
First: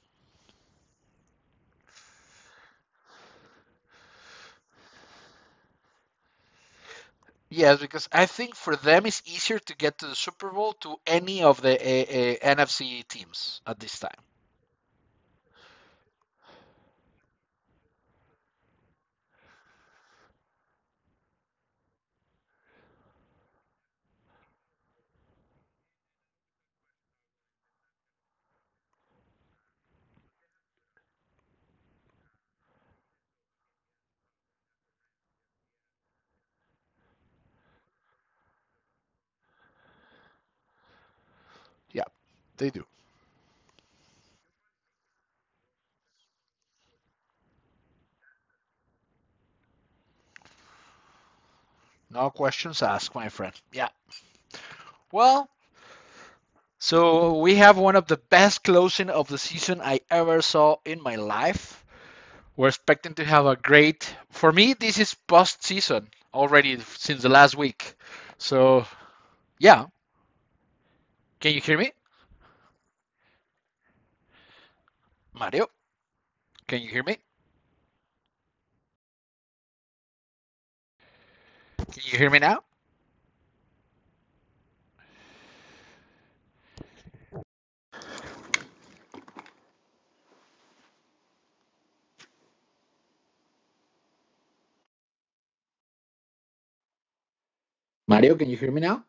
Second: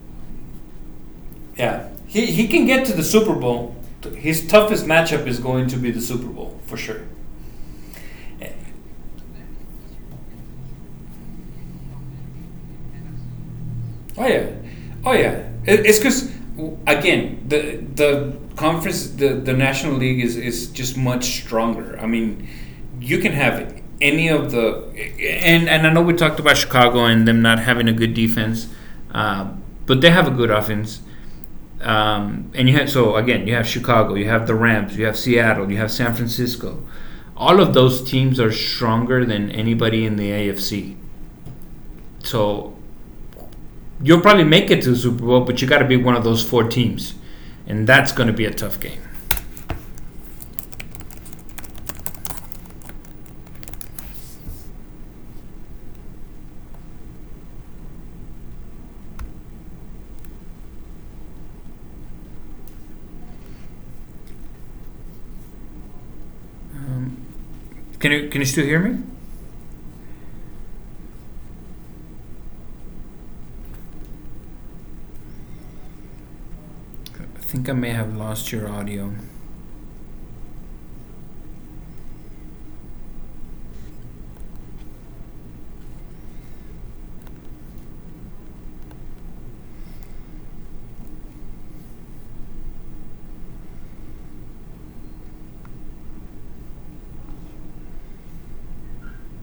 [SPEAKER 2] Yeah, he can get to the Super Bowl. His toughest matchup is going to be the Super Bowl for sure.
[SPEAKER 1] Yes, because I think for them it's easier to get to the Super Bowl to any of the NFC teams at this time.
[SPEAKER 2] Oh yeah, oh yeah. It's because again, the conference the national league is just much stronger. I mean, you can have any of the and I know we talked about Chicago and them not having a good defense, uh, but they have a good offense. And you have, so again, you have Chicago, you have the Rams, you have Seattle, you have San Francisco. All of those teams are stronger than anybody in the AFC.
[SPEAKER 1] Yeah, they
[SPEAKER 2] So
[SPEAKER 1] do.
[SPEAKER 2] you'll probably make it to the Super Bowl, but you got to be one of those four teams, and that's going to be a tough game.
[SPEAKER 1] No questions asked, my friend. Yeah. Well, so we have one of the best closing of the season I ever saw in my life. We're expecting to have a great. For me, this is post-season already since the last week.
[SPEAKER 2] Can you still hear
[SPEAKER 1] So
[SPEAKER 2] me?
[SPEAKER 1] yeah. Can you hear me? Mario, can you hear me?
[SPEAKER 2] I think I may have lost your audio.
[SPEAKER 1] Can you hear me now? Mario, can you hear me now?